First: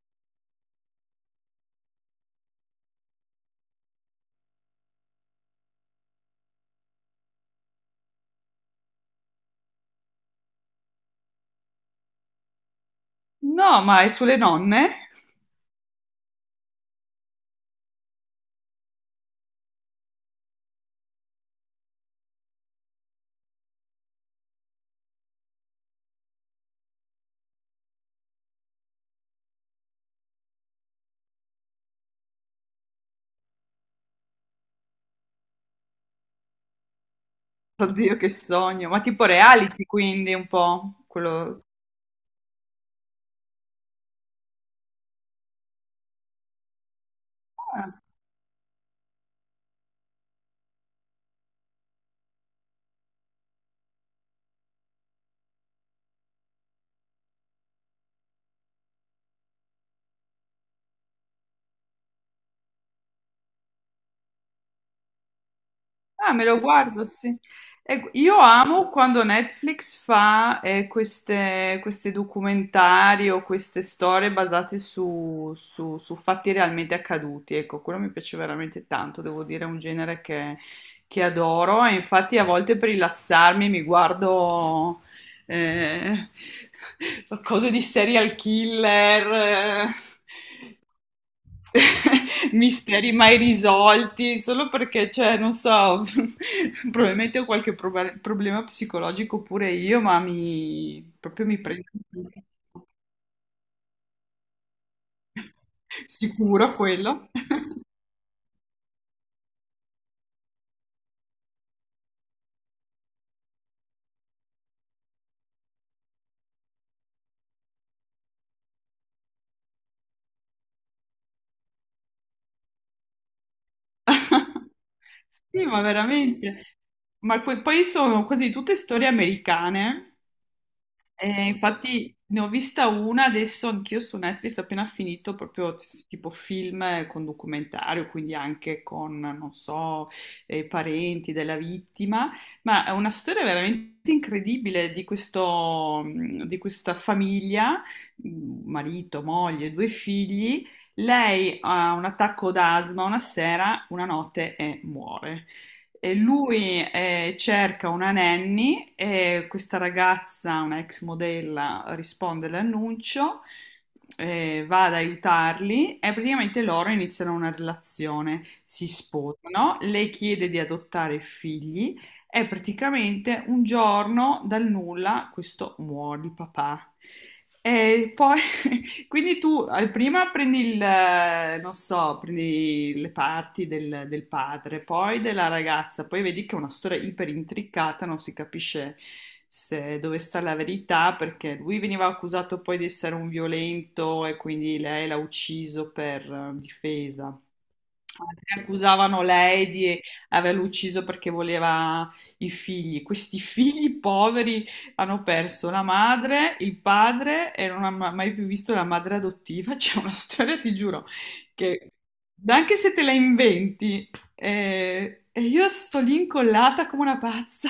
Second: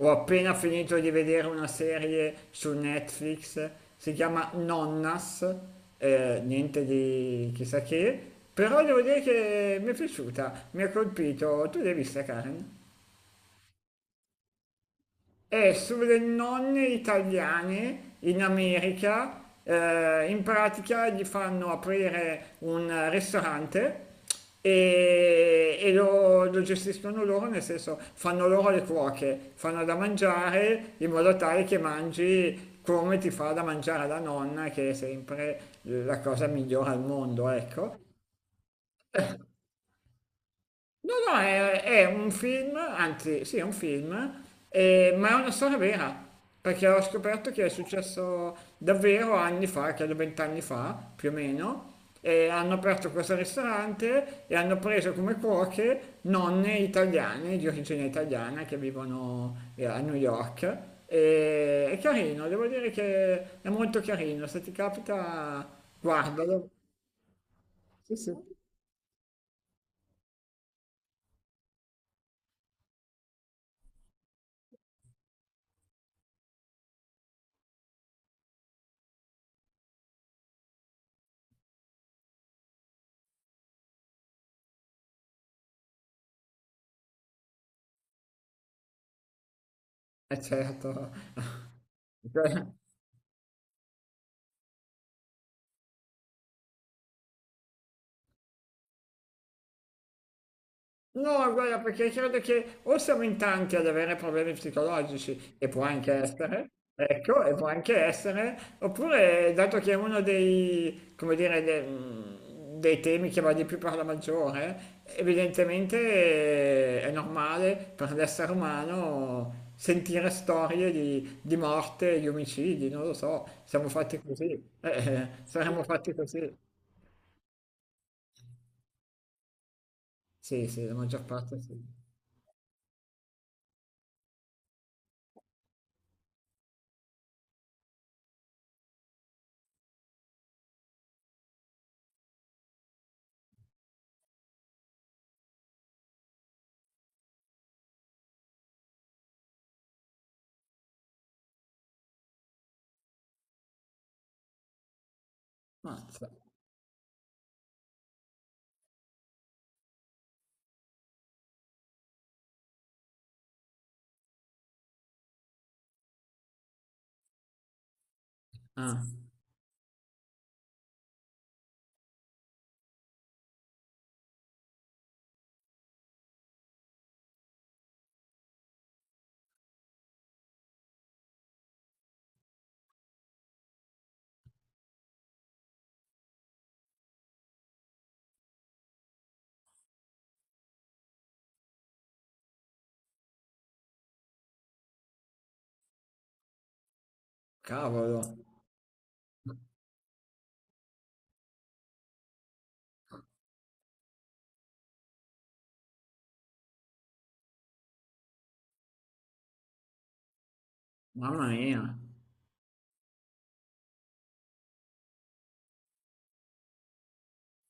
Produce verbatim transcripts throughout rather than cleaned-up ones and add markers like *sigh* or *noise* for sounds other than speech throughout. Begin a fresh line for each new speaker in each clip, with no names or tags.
Ho appena finito di vedere una serie su Netflix, si chiama Nonnas. Eh, niente di chissà che, però devo dire che mi è piaciuta, mi ha colpito. Tu l'hai vista, Karen?
No, ma è sulle nonne?
È sulle nonne italiane in America, eh, in pratica gli fanno aprire un ristorante e, e lo, lo gestiscono loro, nel senso fanno loro le cuoche, fanno da mangiare in modo tale che mangi come ti fa da mangiare la nonna, che è sempre la cosa migliore al mondo, ecco.
Oddio, che sogno. Ma tipo reality, quindi un po'
No, no,
quello.
è, è un film, anzi, sì, è un film, eh, ma è una storia vera, perché ho scoperto che è
Ah,
successo davvero anni fa, credo vent'anni fa, più o meno, e hanno aperto questo ristorante e hanno preso come cuoche nonne italiane, di origine italiana, che vivono eh, a New York. E è carino, devo dire che è molto carino, se ti capita,
ah, me lo
guardalo.
guardo, sì. E
Sì, sì,
io amo quando Netflix fa eh, queste, questi documentari o queste storie basate su, su- su fatti realmente accaduti. Ecco, quello mi piace veramente tanto, devo dire, è un genere che, che adoro e infatti a volte per rilassarmi mi guardo eh, cose di serial killer, eh,
è certo.
*laughs*
*laughs*
misteri mai risolti, solo perché, cioè, non so, *laughs* probabilmente ho qualche proba- problema psicologico pure io, ma mi, proprio
No,
mi
guarda,
prende.
perché credo che o siamo in tanti ad avere problemi psicologici, e può anche essere,
Sicuro quello.
ecco, e può anche essere, oppure dato che è uno dei, come dire, de- mm, dei temi che va di più per la maggiore, evidentemente eh, è normale per l'essere umano sentire storie di, di morte, di omicidi, non lo so, siamo fatti così,
*laughs*
eh, eh,
Sì, ma
saremmo fatti così.
veramente. Ma poi, poi sono quasi tutte storie americane.
Sì, sì, la maggior
Eh,
parte sì.
infatti ne ho vista una adesso anch'io su Netflix appena finito, proprio t- tipo film con documentario, quindi anche con, non so, eh, parenti della vittima, ma è una storia veramente incredibile di questo, mh, di questa famiglia, mh, marito, moglie, due figli. Lei ha un attacco d'asma una sera, una notte e muore. E
Mazza.
lui eh, cerca una nanny e questa ragazza, una ex modella, risponde all'annuncio, eh, va ad aiutarli e praticamente loro iniziano una relazione, si
Ah,
sposano, lei chiede di adottare figli e praticamente un giorno dal nulla questo muore il papà. E poi quindi tu eh, prima prendi il, eh, non so, prendi le parti del, del padre, poi della ragazza, poi vedi che è una storia iper intricata, non si capisce se- dove sta la verità, perché lui veniva accusato poi di essere un violento e quindi lei l'ha ucciso per eh, difesa.
cavolo.
Altri accusavano lei di averlo ucciso perché voleva i figli. Questi figli poveri hanno perso la madre, il padre e non hanno mai più visto la madre adottiva. *laughs* C'è una storia, ti giuro,
Mamma mia.
che anche se te la inventi, eh, e io sto lì incollata come una pazza.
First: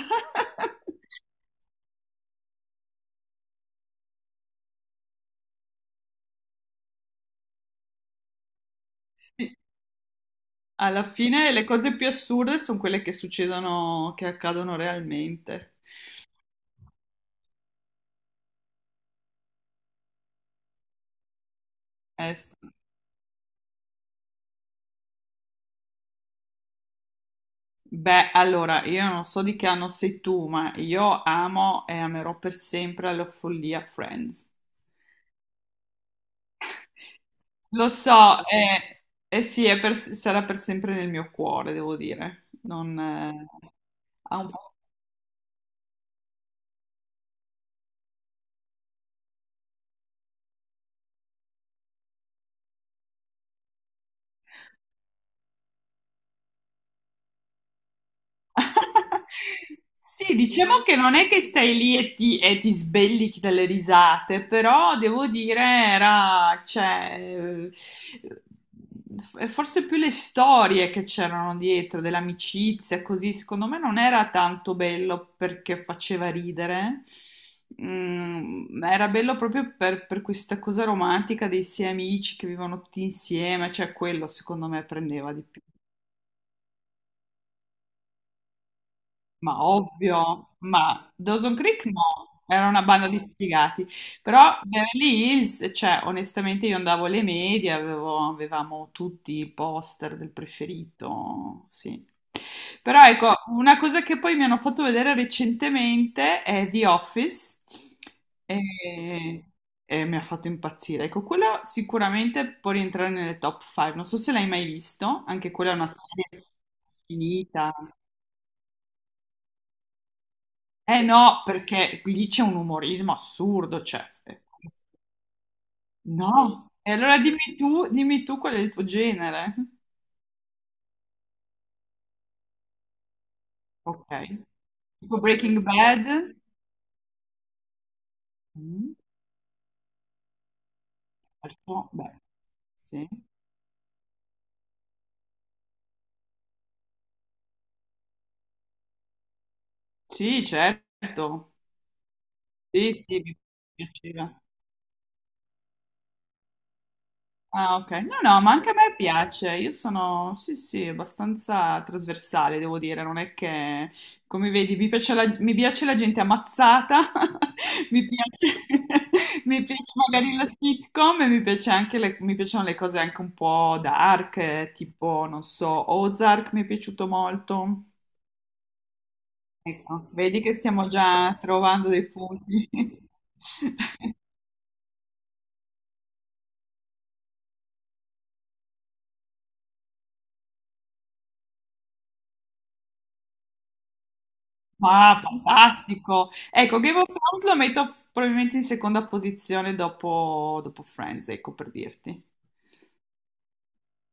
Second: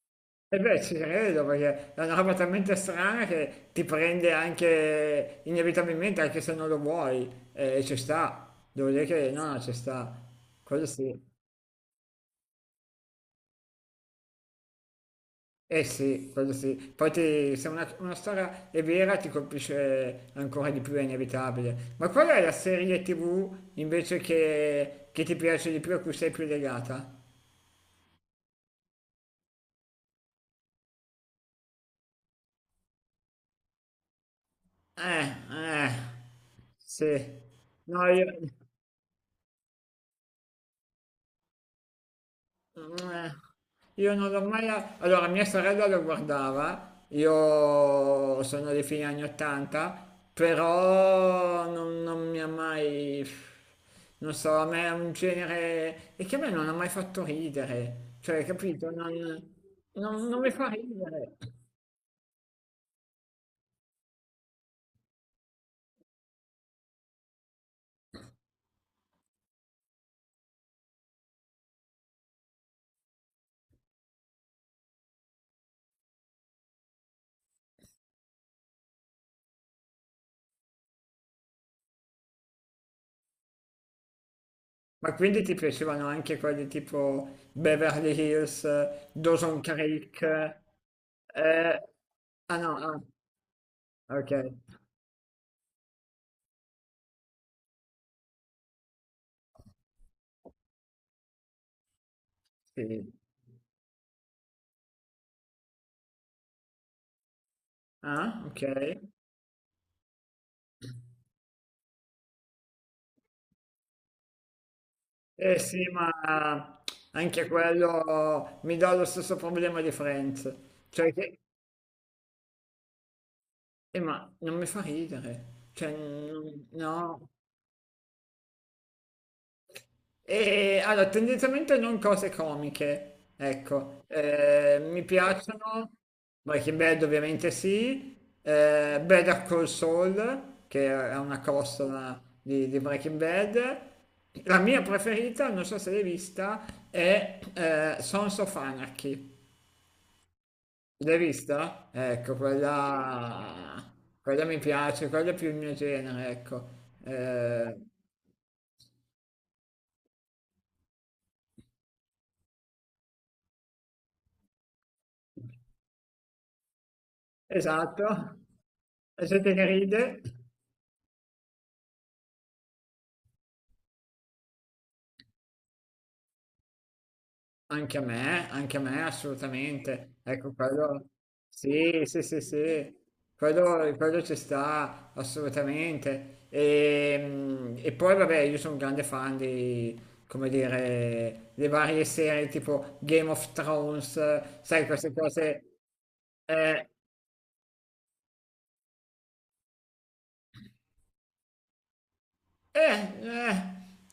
E beh, ci
*laughs*
credo perché è una roba talmente strana che ti prende anche inevitabilmente, anche se non lo vuoi, e ci sta. Devo dire che no,
Sì,
no, ci sta. Quello
alla
sì.
fine le cose più assurde sono quelle che succedono, che accadono realmente.
Eh sì, quello sì. Poi ti- se una, una storia è vera ti colpisce ancora di più, è inevitabile. Ma qual
Eh,
è la
sì.
serie ti vu invece che, che ti piace di più, a cui sei più legata?
Beh, allora, io non so di che anno sei tu, ma io amo e amerò per sempre la follia Friends.
Eh, eh, sì.
Lo
No, io...
so, e, e sì, è per- sarà per sempre nel mio cuore, devo dire. Non,
Eh,
eh,
Io non
ha
l'ho
un
mai...
po'.
Allora, mia sorella lo guardava, io sono dei fine anni ottanta, però non, non mi ha mai... Non so, a me è un genere... E che a me non ha mai fatto ridere, cioè, capito? Non, non-
Sì,
non mi fa
diciamo che non è
ridere.
che stai lì e ti, e ti sbellichi dalle risate, però devo dire, era, cioè, eh, f- forse più le storie che c'erano dietro, dell'amicizia, così, secondo me non era tanto bello perché faceva ridere. Mm, ma era bello proprio per, per questa cosa romantica dei sei amici che vivono tutti insieme, cioè quello secondo me
Ma
prendeva
quindi
di
ti
più.
piacevano anche quelli tipo Beverly Hills, Dawson
Ma
Creek?
ovvio, ma Dawson
eh,
Creek no,
Ah
era
no,
una
ah,
banda di sfigati,
ok,
però Beverly Hills, cioè onestamente io andavo alle medie, avevo- avevamo tutti i poster del preferito, sì. Però
sì.
ecco, una cosa che poi mi hanno fatto vedere recentemente è The Office
Ah, ok.
e, e mi ha fatto impazzire. Ecco, quello sicuramente può rientrare nelle top cinque, non so se l'hai mai visto, anche
Eh
quella è
sì,
una serie
ma anche
finita.
quello mi dà lo stesso problema di Friends,
Eh
cioè che,
no, perché lì c'è un umorismo assurdo,
eh,
cioè,
ma
eh.
non mi fa ridere, cioè non-
No. E allora
no.
dimmi tu, dimmi tu qual è il tuo genere.
E allora, tendenzialmente non cose comiche, ecco.
Ok.
Eh, mi
Tipo Breaking
piacciono,
Bad.
Breaking Bad ovviamente sì,
Mm,
eh, Better Call Saul, che è una
certo,
costola
beh,
di, di
sì.
Breaking Bad, la mia preferita, non so se l'hai vista, è eh, Sons of Anarchy.
Sì,
L'hai
certo.
vista? Ecco,
Sì, sì, mi
quella,
piaceva.
quella mi piace, quella è più il mio genere, ecco.
Ah,
Eh,
ok. No, no, ma anche a me piace. Io sono, sì, sì, abbastanza trasversale, devo dire. Non è che, come vedi, mi piace la, mi piace la gente ammazzata, *laughs*
esatto.
mi piace,
La
*laughs*
gente
mi
che
piace
ride,
magari la sitcom e mi piace anche le, mi piacciono le cose anche un po' dark, eh, tipo, non so, Ozark mi è piaciuto molto.
anche a me, anche a me
Ecco,
assolutamente.
vedi
Ecco,
che stiamo
quello,
già trovando
sì,
dei
sì, sì,
punti.
sì, quello,
*laughs*
quello ci sta assolutamente. E, mm, e poi, vabbè, io sono un grande fan di, come dire, le varie serie tipo Game of Thrones, sai, queste
Ah,
cose.
fantastico! Ecco,
eh,
Game of Thrones lo metto f- probabilmente in seconda posizione dopo, dopo Friends, ecco per dirti.
Eh, eh,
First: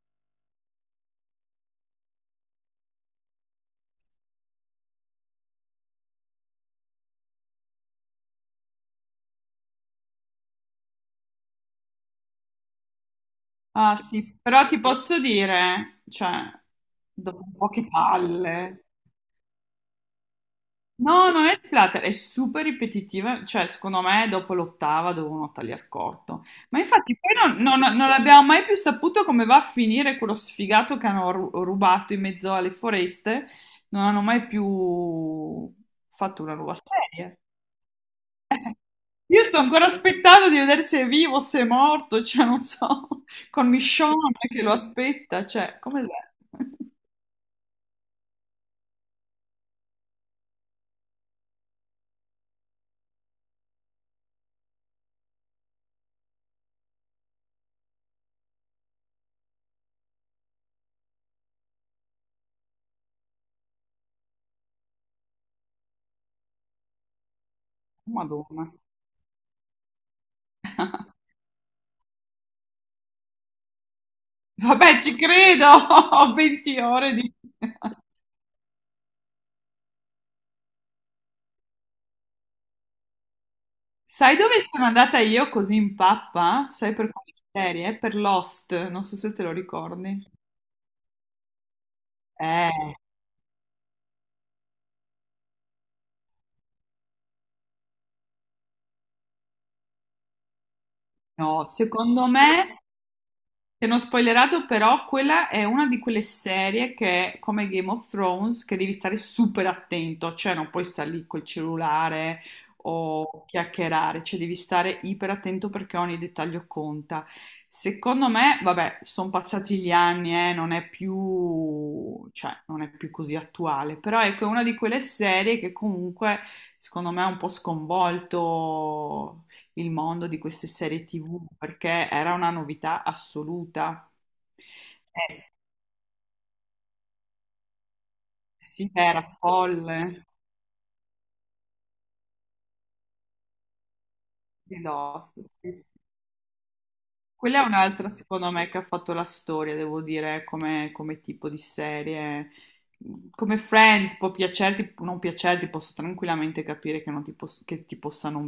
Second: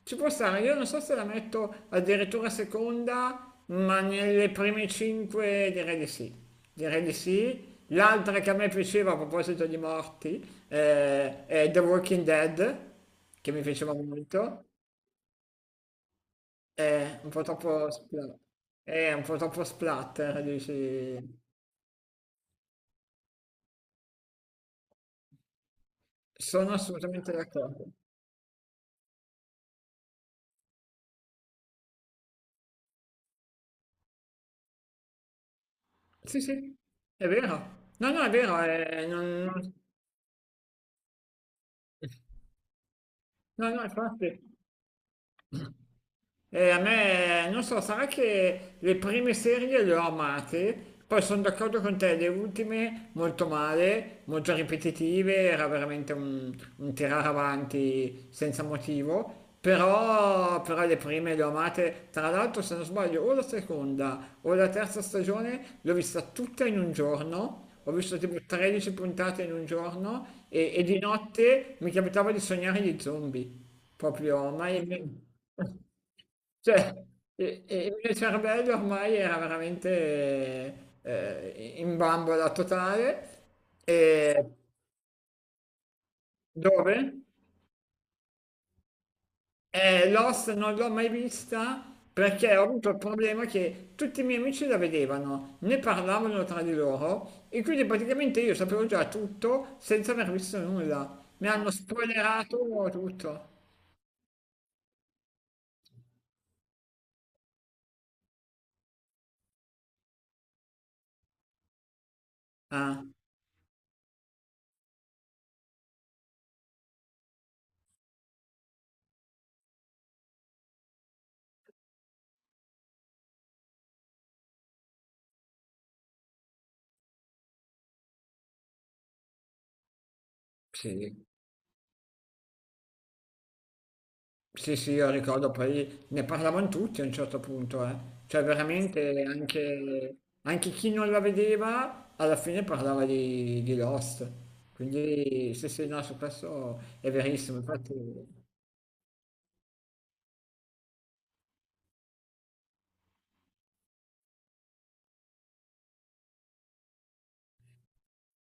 Ci può stare, io non so se la metto addirittura seconda, ma nelle prime cinque direi di sì. Direi di sì. L'altra che a me piaceva a proposito di morti eh, è The Walking Dead, che mi piaceva
Ah sì,
molto.
però ti posso dire, cioè,
È un po'
dopo un po' che
troppo spla-
palle.
è un po' troppo splatter, dici.
No, non è splatter, è super ripetitiva, cioè secondo me dopo l'ottava devono tagliar corto.
Sono
Ma infatti
assolutamente
poi non,
d'accordo.
non- non abbiamo mai più saputo come va a finire quello sfigato che hanno ru- rubato in mezzo alle foreste, non hanno mai più
Sì,
fatto una
sì,
nuova
è
serie.
vero. No, no, è vero, è- non-
Io sto
non-
ancora aspettando di vedere se è vivo, o se è morto, cioè non so, *laughs* con
no, no,
Michonne
infatti.
che lo aspetta, cioè come...
E a
*laughs*
me, non so, sarà che le prime serie le ho amate, poi sono d'accordo con te, le ultime molto male, molto ripetitive, era veramente un, un tirare avanti senza motivo, però, però le prime le ho amate, tra l'altro se non sbaglio o la seconda o la terza stagione l'ho vista tutta in un giorno, ho visto tipo
Madonna.
tredici puntate in un giorno e, e di notte mi capitava di sognare gli zombie, proprio
Vabbè,
mai...
ci credo, *laughs* venti
Cioè,
ore di...
e- e il mio cervello ormai era veramente eh, in bambola totale.
Sai
E
dove sono andata io così in pappa? Sai per
dove?
quale serie? Per Lost, non so se te lo
Eh,
ricordi.
Lost non l'ho mai vista perché ho avuto
Eh,
il problema che tutti i miei amici la vedevano, ne parlavano tra di loro e quindi praticamente io sapevo già tutto senza aver visto nulla. Mi
no,
hanno
secondo me
spoilerato tutto.
ti hanno spoilerato però, quella è una di quelle serie che è come Game of Thrones che devi stare super attento, cioè non puoi stare lì col cellulare
Ah,
o chiacchierare, cioè devi stare iper attento perché ogni dettaglio conta. Secondo me, vabbè, sono passati gli anni, eh, non è più, cioè, non è più così attuale, però ecco, è una di quelle serie che comunque, secondo me, ha un po' sconvolto il mondo di queste serie
sì.
T V perché era una novità assoluta.
Sì, sì, io
Eh,
ricordo, poi ne parlavano tutti a un certo punto, eh. Cioè
sì, era
veramente anche,
folle
anche chi non la vedeva alla fine parlava di, di Lost.
di Lost.
Quindi sì,
Sì,
sì,
sì.
no, su questo è verissimo.
Quella è
Infatti
un'altra, secondo me, che ha fatto la storia, devo dire, come, come tipo di serie. Come Friends può piacerti, può non piacerti, posso tranquillamente capire che, non ti, poss- che ti possa non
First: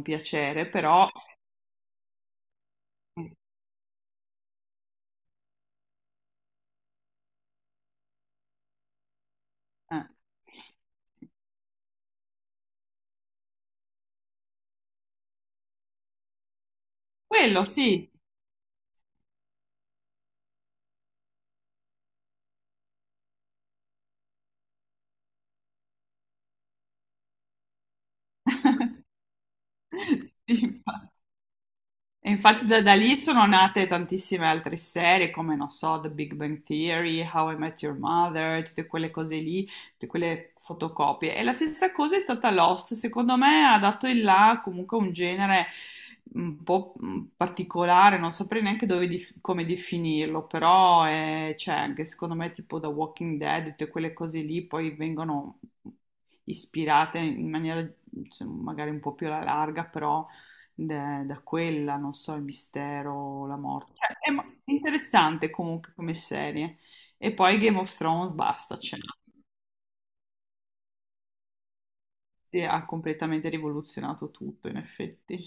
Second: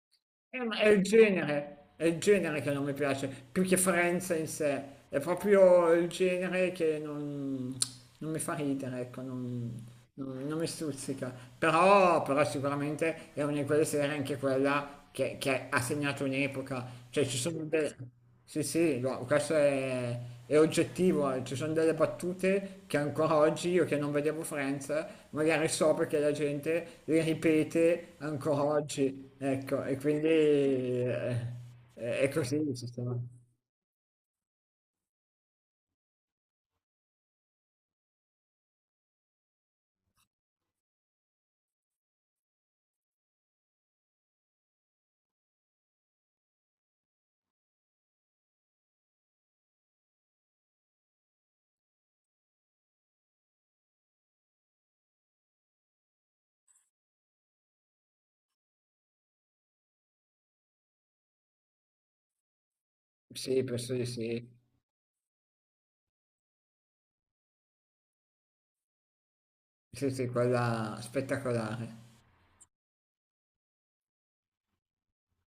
eh,
piacere,
ma è il
però
genere, è il genere che non mi piace, più che Friends in sé, è proprio il genere che non, non mi fa ridere, ecco, non,
eh.
non- non mi stuzzica. Però, però sicuramente è una di quelle serie anche quella che, che ha segnato un'epoca, cioè ci
Quello
sono delle...
sì.
Sì, sì, no, questo è, è oggettivo, eh. Ci sono delle battute che ancora oggi io che non vedevo Friends, magari so perché la gente le ripete ancora oggi, ecco, e quindi
*laughs* Sì, infatti.
eh, è
E
così
infatti
il
da, da lì
sistema.
sono nate tantissime altre serie come, non so, The Big Bang Theory, How I Met Your Mother, tutte quelle cose lì, tutte quelle fotocopie. E la stessa cosa è stata Lost, secondo me ha dato il là comunque a un genere un po' mm, particolare, non saprei neanche dove dif- come definirlo, però è- c'è anche secondo me tipo The Walking Dead, tutte quelle cose lì poi vengono ispirate in maniera, cioè, magari un po' più alla larga, però da da quella, non so, il mistero, la
Sì,
morte.
penso di
Cioè, è mo-
sì,
è interessante comunque come serie. E poi Game of Thrones, basta, cioè,
sì, sì, quella spettacolare.
si ha completamente rivoluzionato tutto, in effetti.